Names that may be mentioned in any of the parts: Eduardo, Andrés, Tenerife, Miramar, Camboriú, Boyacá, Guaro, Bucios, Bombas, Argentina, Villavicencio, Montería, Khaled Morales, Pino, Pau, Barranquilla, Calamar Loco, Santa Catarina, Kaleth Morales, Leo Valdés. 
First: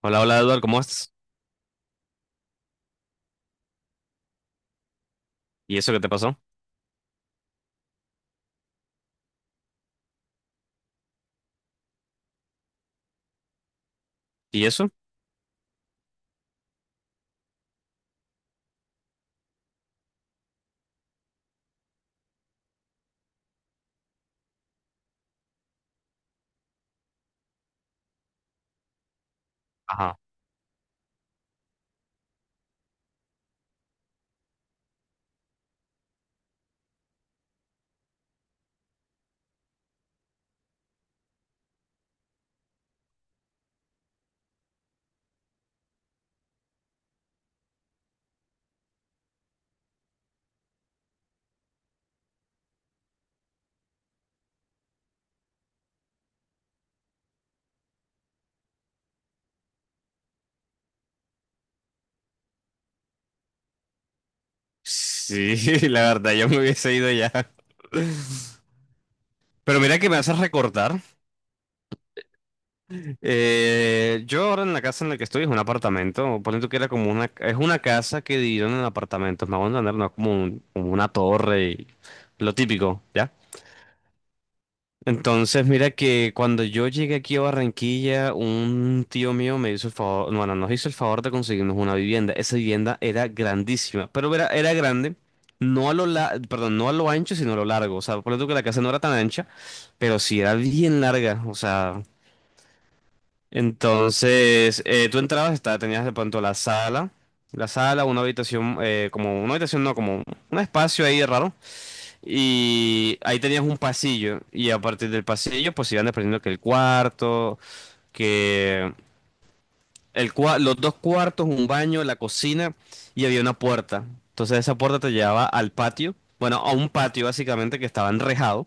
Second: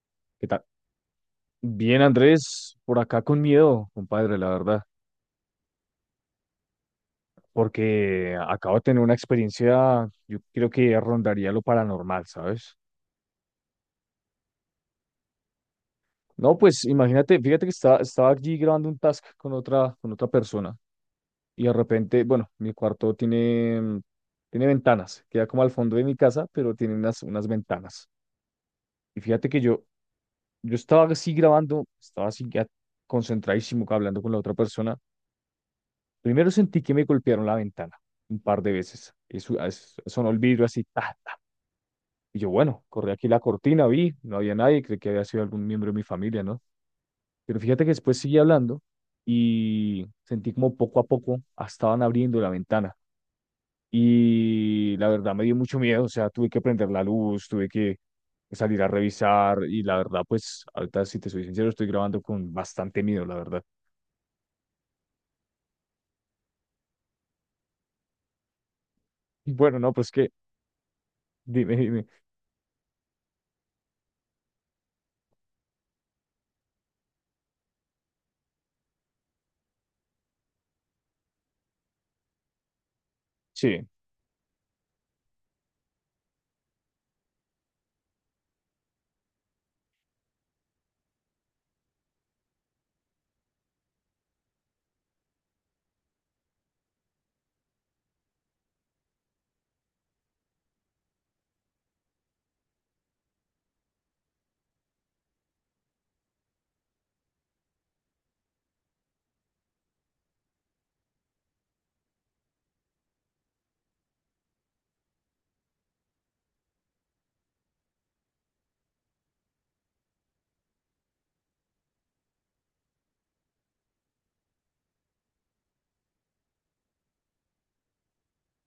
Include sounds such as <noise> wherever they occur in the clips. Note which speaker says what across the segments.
Speaker 1: Hola, hola
Speaker 2: ¿Qué
Speaker 1: Eduardo,
Speaker 2: tal?
Speaker 1: ¿cómo estás?
Speaker 2: Bien, Andrés, por acá con miedo, compadre, la verdad,
Speaker 1: ¿Y eso qué te pasó?
Speaker 2: porque acabo de tener una experiencia, yo creo que rondaría lo paranormal, ¿sabes?
Speaker 1: ¿Y eso?
Speaker 2: No, pues imagínate, fíjate que estaba allí grabando un task con otra persona y de repente, bueno, mi cuarto tiene, tiene ventanas, queda como al fondo de mi casa, pero tiene unas ventanas. Y fíjate que yo,
Speaker 1: Ajá.
Speaker 2: yo estaba así grabando, estaba así ya concentradísimo hablando con la otra persona. Primero sentí que me golpearon la ventana un par de veces. Eso, sonó el vidrio así, ta, ta. Y yo, bueno, corrí aquí la cortina, vi, no había nadie, creí que había sido algún miembro de mi familia, ¿no? Pero fíjate que después seguí hablando y sentí como poco a poco estaban abriendo la ventana. Y la verdad me dio mucho miedo, o sea, tuve que prender la luz, tuve que salir a revisar y la verdad, pues, ahorita si te soy sincero, estoy grabando con bastante miedo, la verdad.
Speaker 1: Sí, <laughs> la verdad, yo me hubiese ido ya.
Speaker 2: Y bueno,
Speaker 1: Pero
Speaker 2: no,
Speaker 1: mira
Speaker 2: pues
Speaker 1: que me
Speaker 2: que,
Speaker 1: haces recordar.
Speaker 2: dime, dime.
Speaker 1: Yo ahora en la casa en la que estoy es un apartamento. Ponle tú que era como una... Es una casa que dividieron en apartamentos. Me hago entender, no es como, como una torre y lo típico, ¿ya?
Speaker 2: Sí,
Speaker 1: Entonces, mira que cuando yo llegué aquí a Barranquilla, un tío mío me hizo el favor, bueno, nos hizo el favor de conseguirnos una vivienda. Esa vivienda era grandísima, pero era grande, no a perdón, no a lo ancho, sino a lo largo. O sea, por ejemplo que la casa no era tan ancha, pero sí era bien larga. O sea, entonces tú entrabas, estaba, tenías de pronto la sala, una habitación, como una habitación, no, como un espacio ahí raro. Y ahí tenías un pasillo. Y a partir del pasillo, pues iban desprendiendo que el cuarto, que los dos cuartos, un baño, la cocina y había una puerta. Entonces esa puerta te llevaba al patio. Bueno, a un patio básicamente que estaba enrejado.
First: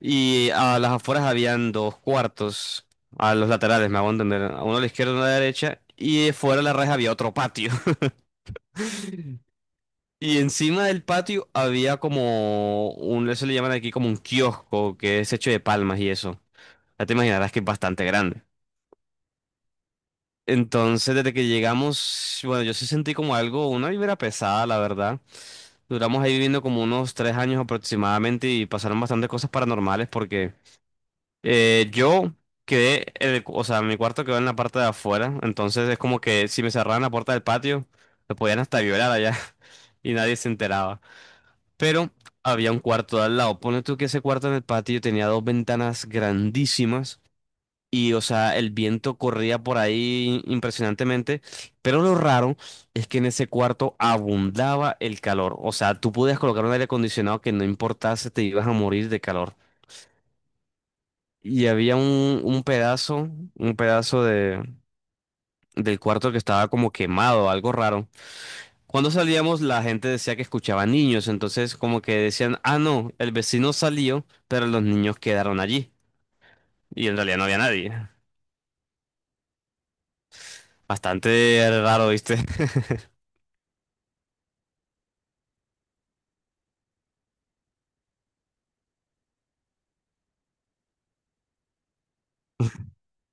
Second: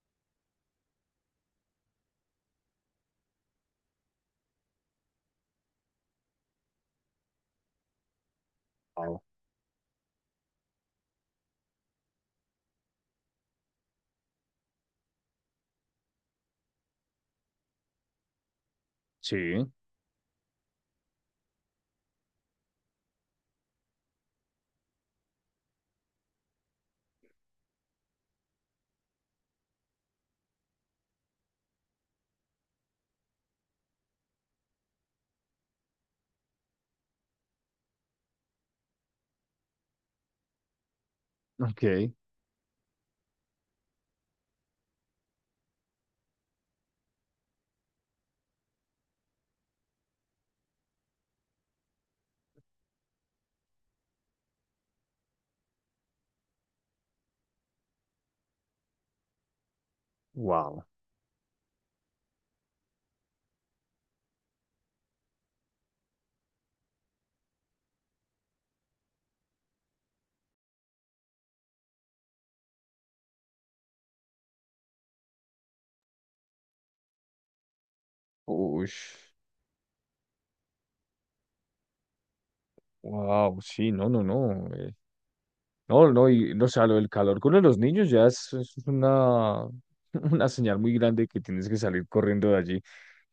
Speaker 1: Y a las afueras habían dos cuartos. A los laterales, me hago entender. A Uno a la izquierda y uno a la derecha. Y fuera de la reja había otro patio. <laughs>
Speaker 2: Pau,
Speaker 1: Y encima del patio había como un, eso le llaman aquí como un kiosco que es hecho de palmas y eso. Ya te imaginarás que es bastante grande.
Speaker 2: sí.
Speaker 1: Entonces, desde que llegamos, bueno, yo sí sentí como algo, una vibra pesada, la verdad. Duramos ahí viviendo como unos tres años aproximadamente y pasaron bastantes cosas paranormales porque yo quedé, en o sea, mi cuarto quedó en la parte de afuera, entonces es como que si me cerraran la puerta del patio, me podían hasta violar allá <laughs> y nadie se enteraba.
Speaker 2: Ok,
Speaker 1: Pero había un cuarto de al lado. Pone tú que ese cuarto en el patio tenía dos ventanas grandísimas. Y, o sea, el viento corría por ahí impresionantemente. Pero lo raro es que en ese cuarto abundaba el calor. O sea, tú podías colocar un aire acondicionado que no importase, te ibas a morir de calor.
Speaker 2: wow.
Speaker 1: Y había un pedazo, un pedazo del cuarto que estaba como quemado, algo raro. Cuando salíamos, la gente decía que escuchaba niños. Entonces, como que decían, ah, no, el vecino salió, pero los niños quedaron allí. Y en realidad no había nadie.
Speaker 2: Uy,
Speaker 1: Bastante raro, ¿viste?
Speaker 2: wow, sí, no, no, no. No, no, y no, o sea, lo del calor con los niños ya es una, <laughs> una señal muy grande que tienes que salir corriendo de allí.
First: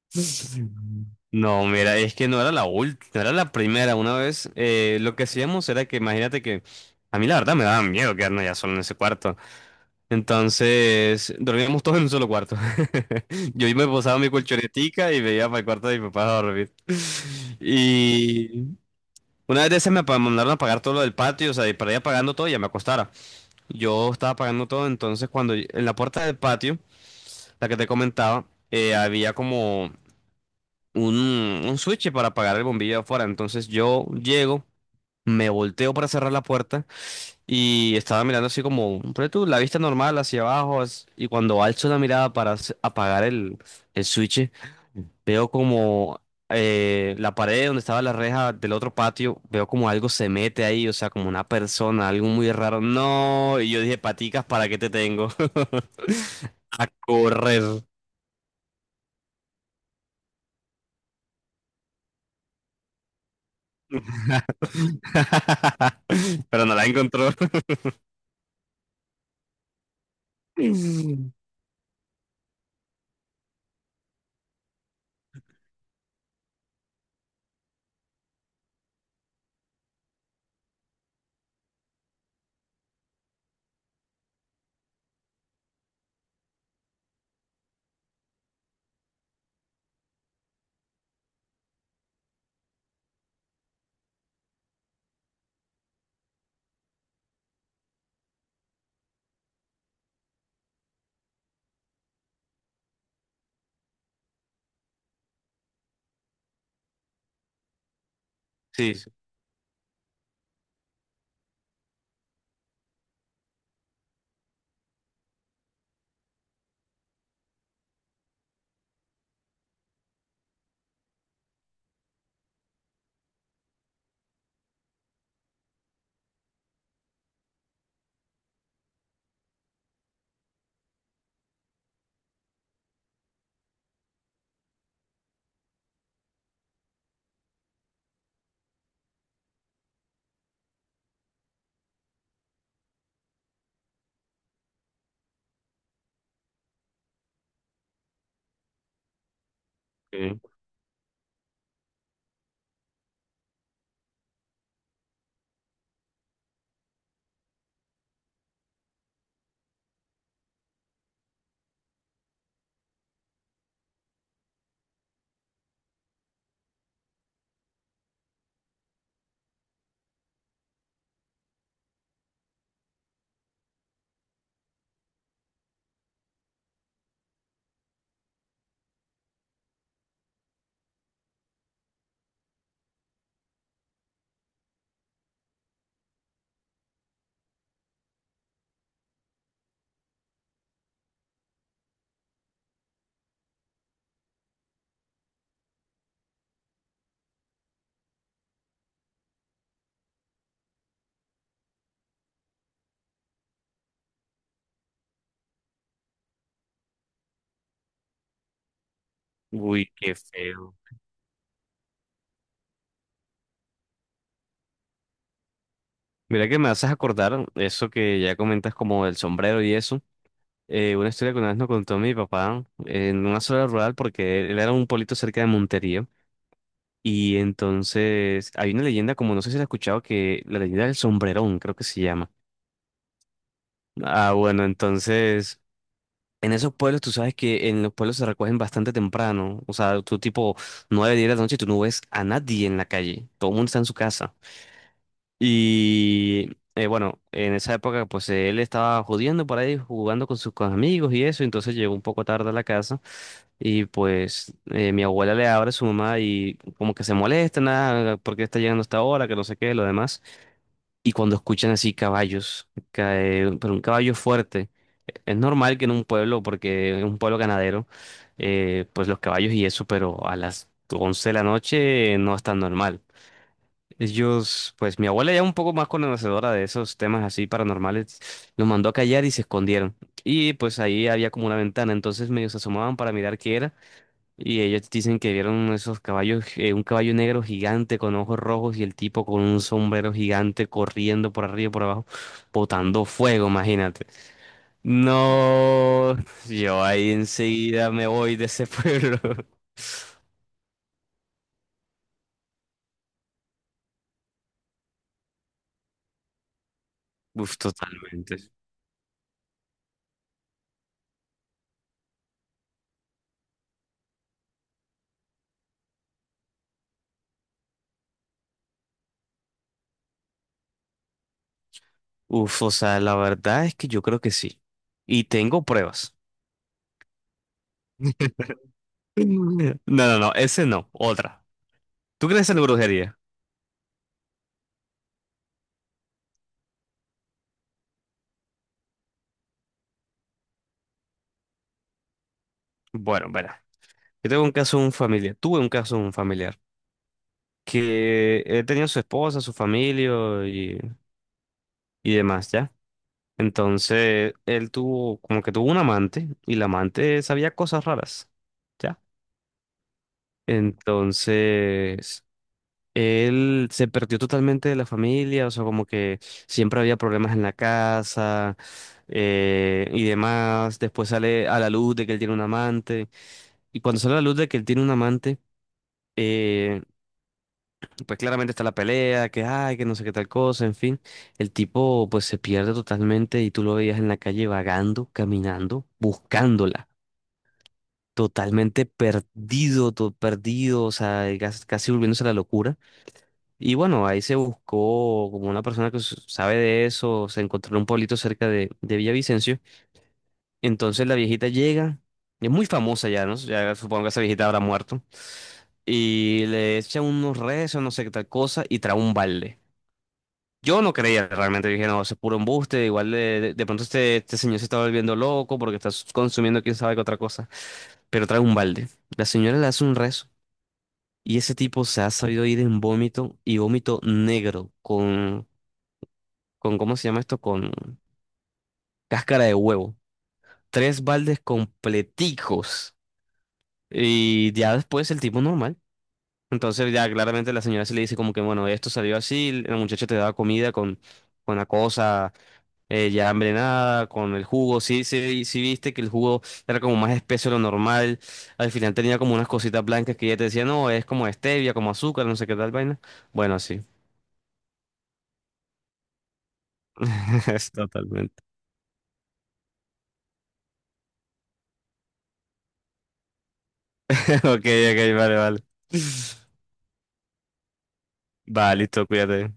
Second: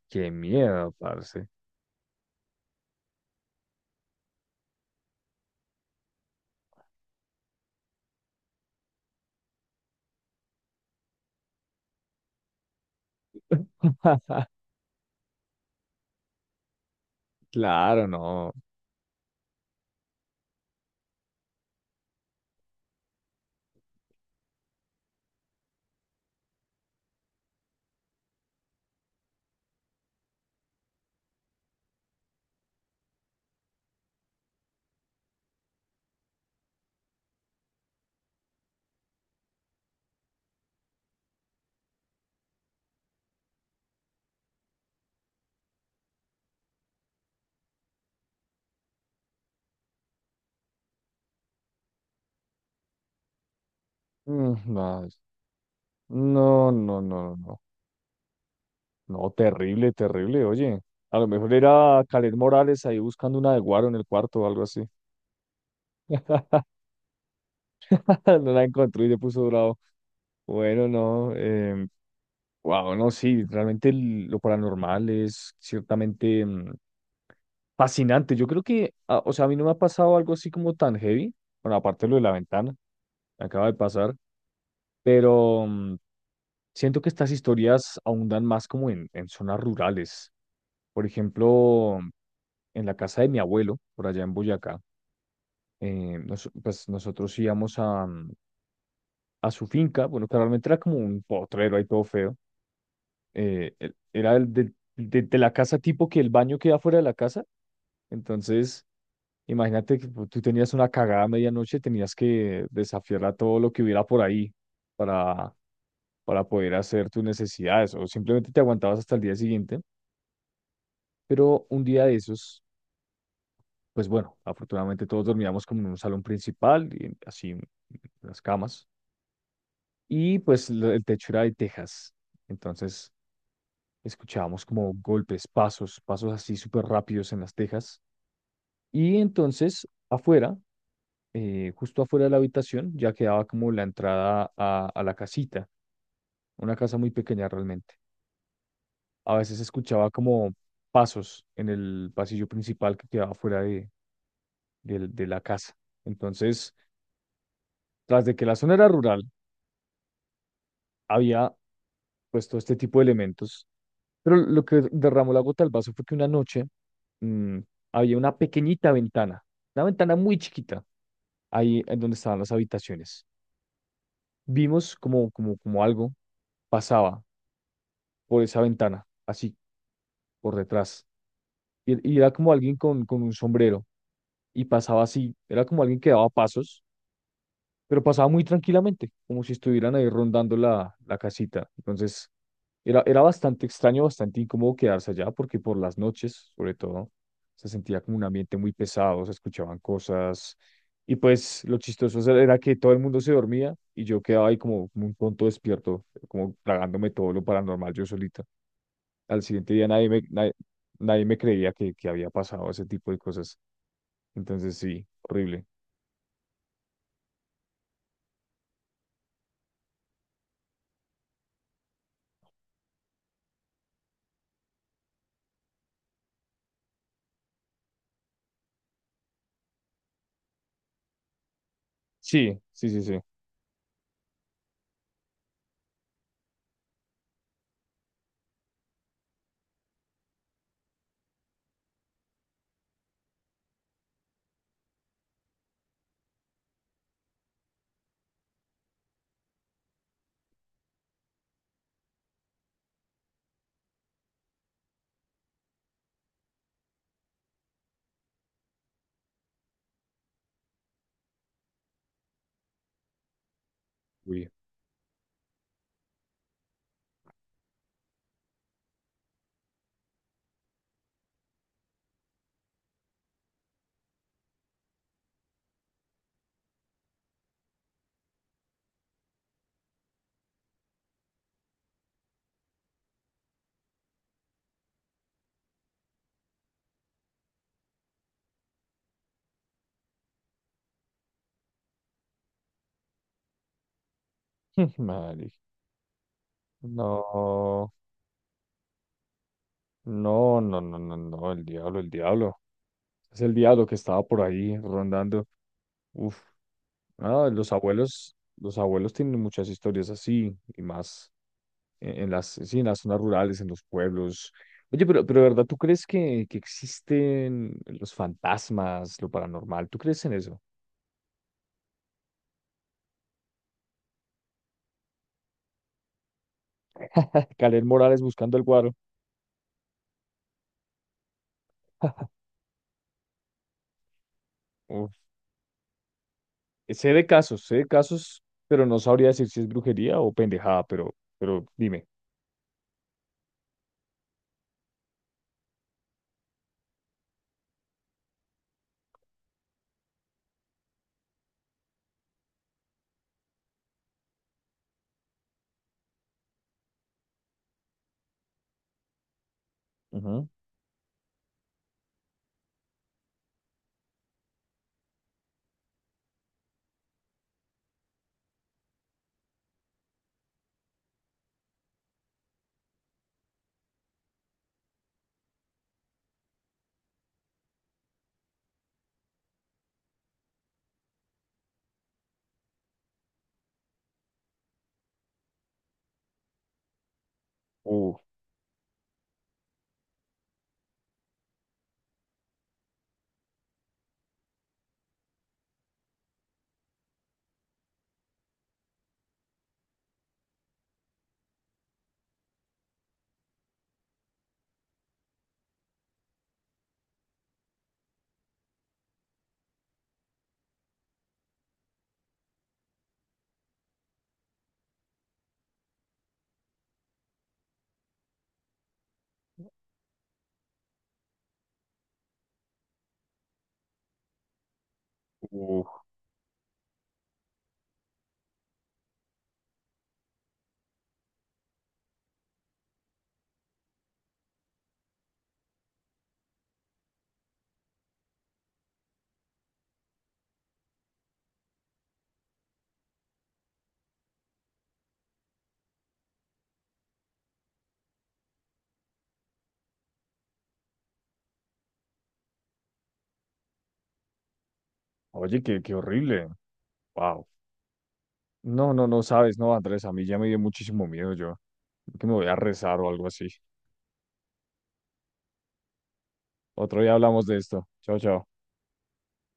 Speaker 2: Qué miedo, parce.
Speaker 1: No, mira, es que no era la última, no era la primera. Una vez lo que hacíamos era que, imagínate que a mí la verdad me daba miedo quedarnos ya solo en ese cuarto. Entonces dormíamos todos en un solo cuarto. <laughs> Yo me posaba mi
Speaker 2: <laughs>
Speaker 1: colchonetica y me iba para el cuarto de mi papá a dormir.
Speaker 2: Claro, no.
Speaker 1: Y una vez de esas mandaron a pagar todo lo del patio, o sea, y para ir pagando todo ya me acostara. Yo estaba pagando todo, entonces cuando en la puerta del patio, la que te comentaba, había como un switch para apagar el bombillo de afuera. Entonces yo llego, me volteo para cerrar la puerta y estaba mirando así como, pero tú, la vista normal hacia abajo y cuando alzo la mirada para apagar el switch, veo como la pared donde estaba la reja del otro patio, veo como algo se mete ahí, o sea, como una persona, algo muy raro. No, y yo dije, paticas,
Speaker 2: Mm,
Speaker 1: ¿para qué te
Speaker 2: no,
Speaker 1: tengo?
Speaker 2: no,
Speaker 1: <laughs> A
Speaker 2: no, no, no.
Speaker 1: correr.
Speaker 2: No, terrible, terrible, oye. A lo mejor era Khaled Morales ahí buscando una de Guaro en el cuarto o algo así.
Speaker 1: <laughs>
Speaker 2: <laughs>
Speaker 1: Pero no la encontró.
Speaker 2: No la encontró y le puso bravo. Bueno, no.
Speaker 1: <laughs>
Speaker 2: Wow, no, sí, realmente lo paranormal es ciertamente fascinante. Yo creo que, ah, o sea, a mí no me ha pasado algo así como tan heavy, bueno, aparte de lo de la ventana, me acaba de pasar, pero siento que estas historias abundan más como en zonas rurales. Por ejemplo, en la casa de mi abuelo, por allá en Boyacá, pues nosotros íbamos a, a su finca, bueno, que realmente era como un potrero ahí todo feo, era el de, de la casa tipo que el baño queda fuera de la casa. Entonces,
Speaker 1: Sí, sí.
Speaker 2: imagínate que tú tenías una cagada a medianoche, tenías que desafiar a todo lo que hubiera por ahí para, para poder hacer tus necesidades o simplemente te aguantabas hasta el día siguiente. Pero un día de esos, pues bueno, afortunadamente todos dormíamos como en un salón principal y así en las camas. Y pues el techo era de tejas. Entonces escuchábamos como golpes, pasos, pasos así súper rápidos en las tejas. Y entonces afuera justo afuera de la habitación ya quedaba como la entrada a la casita, una casa muy pequeña realmente. A veces escuchaba como
Speaker 1: Ok.
Speaker 2: pasos en el pasillo principal que quedaba fuera de, de la casa. Entonces, tras de que la zona era rural, había pues todo este tipo de elementos. Pero lo que derramó la gota al vaso fue que una noche mm, había una pequeñita ventana, una ventana muy chiquita, ahí en donde estaban las habitaciones. Vimos como algo pasaba por esa ventana, así, por detrás. Y era como alguien con un sombrero y pasaba así, era como alguien que daba pasos, pero pasaba muy tranquilamente, como si estuvieran ahí rondando la, la casita. Entonces, era bastante extraño, bastante incómodo quedarse allá, porque por las noches, sobre todo, se sentía como un ambiente muy pesado, se escuchaban cosas. Y pues lo chistoso era que todo el mundo se dormía y yo quedaba ahí como, como un tonto despierto, como tragándome todo lo paranormal yo solito. Al siguiente día
Speaker 1: Uy, qué feo.
Speaker 2: nadie me creía que había pasado ese tipo de cosas. Entonces sí, horrible.
Speaker 1: Mira que me haces acordar eso que ya comentas como el sombrero y eso. Una historia que una vez nos contó mi papá en una zona rural porque él era un pueblito cerca de Montería. Y entonces hay una leyenda, como no sé si la has escuchado, que la leyenda del sombrerón, creo que se llama.
Speaker 2: Sí, sí, sí, sí.
Speaker 1: Ah, bueno, entonces en esos pueblos tú sabes que en los pueblos se recogen bastante temprano. O sea, tú tipo 9 10 de la noche y tú no ves a nadie en la calle. Todo el mundo está en su casa. Y bueno, en esa época pues él estaba jodiendo por ahí, jugando con sus con amigos y eso, entonces llegó un poco tarde a la casa y pues mi abuela le abre a su mamá y como que se molesta, nada, porque está llegando hasta ahora, que no sé qué, lo demás. Y cuando escuchan así caballos, pero un caballo
Speaker 2: Uy,
Speaker 1: fuerte, es normal que en un pueblo, porque es un pueblo ganadero, pues los caballos y eso, pero a las 11 de la noche no es tan normal. Ellos, pues mi abuela ya un poco más conocedora de esos temas así paranormales, los mandó a callar y se escondieron. Y pues ahí había como una ventana, entonces medio se asomaban para mirar qué era. Y ellos dicen que vieron esos caballos, un caballo negro gigante con ojos rojos y el tipo con un sombrero gigante corriendo por arriba y por abajo, botando fuego, imagínate.
Speaker 2: <laughs> madre.
Speaker 1: No, yo ahí enseguida
Speaker 2: No,
Speaker 1: me voy de ese pueblo. <laughs>
Speaker 2: no, no, no, no, no, el diablo, el diablo. Es el diablo que estaba por ahí rondando. Uf, ah,
Speaker 1: Uf, totalmente.
Speaker 2: los abuelos tienen muchas historias así y más en las, sí, en las zonas rurales, en los pueblos. Oye, pero de ¿verdad? ¿Tú crees que existen los fantasmas, lo paranormal? ¿Tú crees en eso?
Speaker 1: Uf, o sea, la verdad es que yo creo que sí. Y tengo pruebas.
Speaker 2: Kaleth Morales buscando el guaro.
Speaker 1: <laughs> No, no, no, ese no, otra. ¿Tú crees en la brujería?
Speaker 2: Uf. Sé de casos, pero no sabría decir si es brujería o pendejada, pero dime.
Speaker 1: Bueno, verá. Yo tengo un caso de un familiar, tuve un caso de un familiar que él tenía su esposa, su familia y, y demás, ¿ya? Entonces, él tuvo, como que tuvo un amante y la amante sabía cosas raras, ¿ya?
Speaker 2: Ujú.
Speaker 1: Entonces, él se perdió totalmente de la familia, o sea, como que siempre había problemas en la casa y demás. Después sale a la luz de que él tiene un amante. Y cuando sale a la luz de que él tiene un amante, eh, pues claramente está la pelea, que ay, que no sé qué tal cosa, en fin. El tipo pues se pierde totalmente y tú lo veías en la calle vagando, caminando, buscándola.
Speaker 2: Uf,
Speaker 1: Totalmente perdido, todo perdido, o sea, casi volviéndose a la locura. Y bueno, ahí se buscó como una persona que sabe de eso, se encontró en un pueblito cerca de Villavicencio. Entonces la viejita llega, es muy famosa ya, ¿no? Ya supongo que esa viejita habrá muerto. Y le echa unos rezos, no sé qué tal cosa, y trae un balde. Yo no creía realmente, dije, no, eso es puro embuste, igual de pronto este señor se está volviendo loco porque está consumiendo quién sabe qué otra cosa. Pero trae un balde. La señora le hace un rezo. Y ese tipo se ha sabido ir en vómito y vómito negro, con
Speaker 2: uf.
Speaker 1: ¿cómo se llama esto? Con cáscara de huevo. Tres baldes completicos. Y ya después el tipo normal. Entonces ya claramente la señora se le dice como que, bueno, esto salió así, la muchacha te daba comida con la cosa ya envenenada, con el jugo. Sí, sí, sí viste que el jugo era como más espeso de lo normal. Al final tenía como unas cositas blancas que ella te decía, no, es como stevia, como azúcar, no sé qué tal vaina. Bueno, sí.
Speaker 2: Oye, qué, qué horrible. Wow.
Speaker 1: <laughs> Es totalmente. <laughs>
Speaker 2: No, no, no sabes, no, Andrés, a mí ya me dio muchísimo miedo yo. Creo que me voy a rezar o algo así.
Speaker 1: Ok, ok, vale, vale. <laughs>
Speaker 2: Otro día hablamos de esto. Chao, chao.
Speaker 1: Va, listo, cuídate.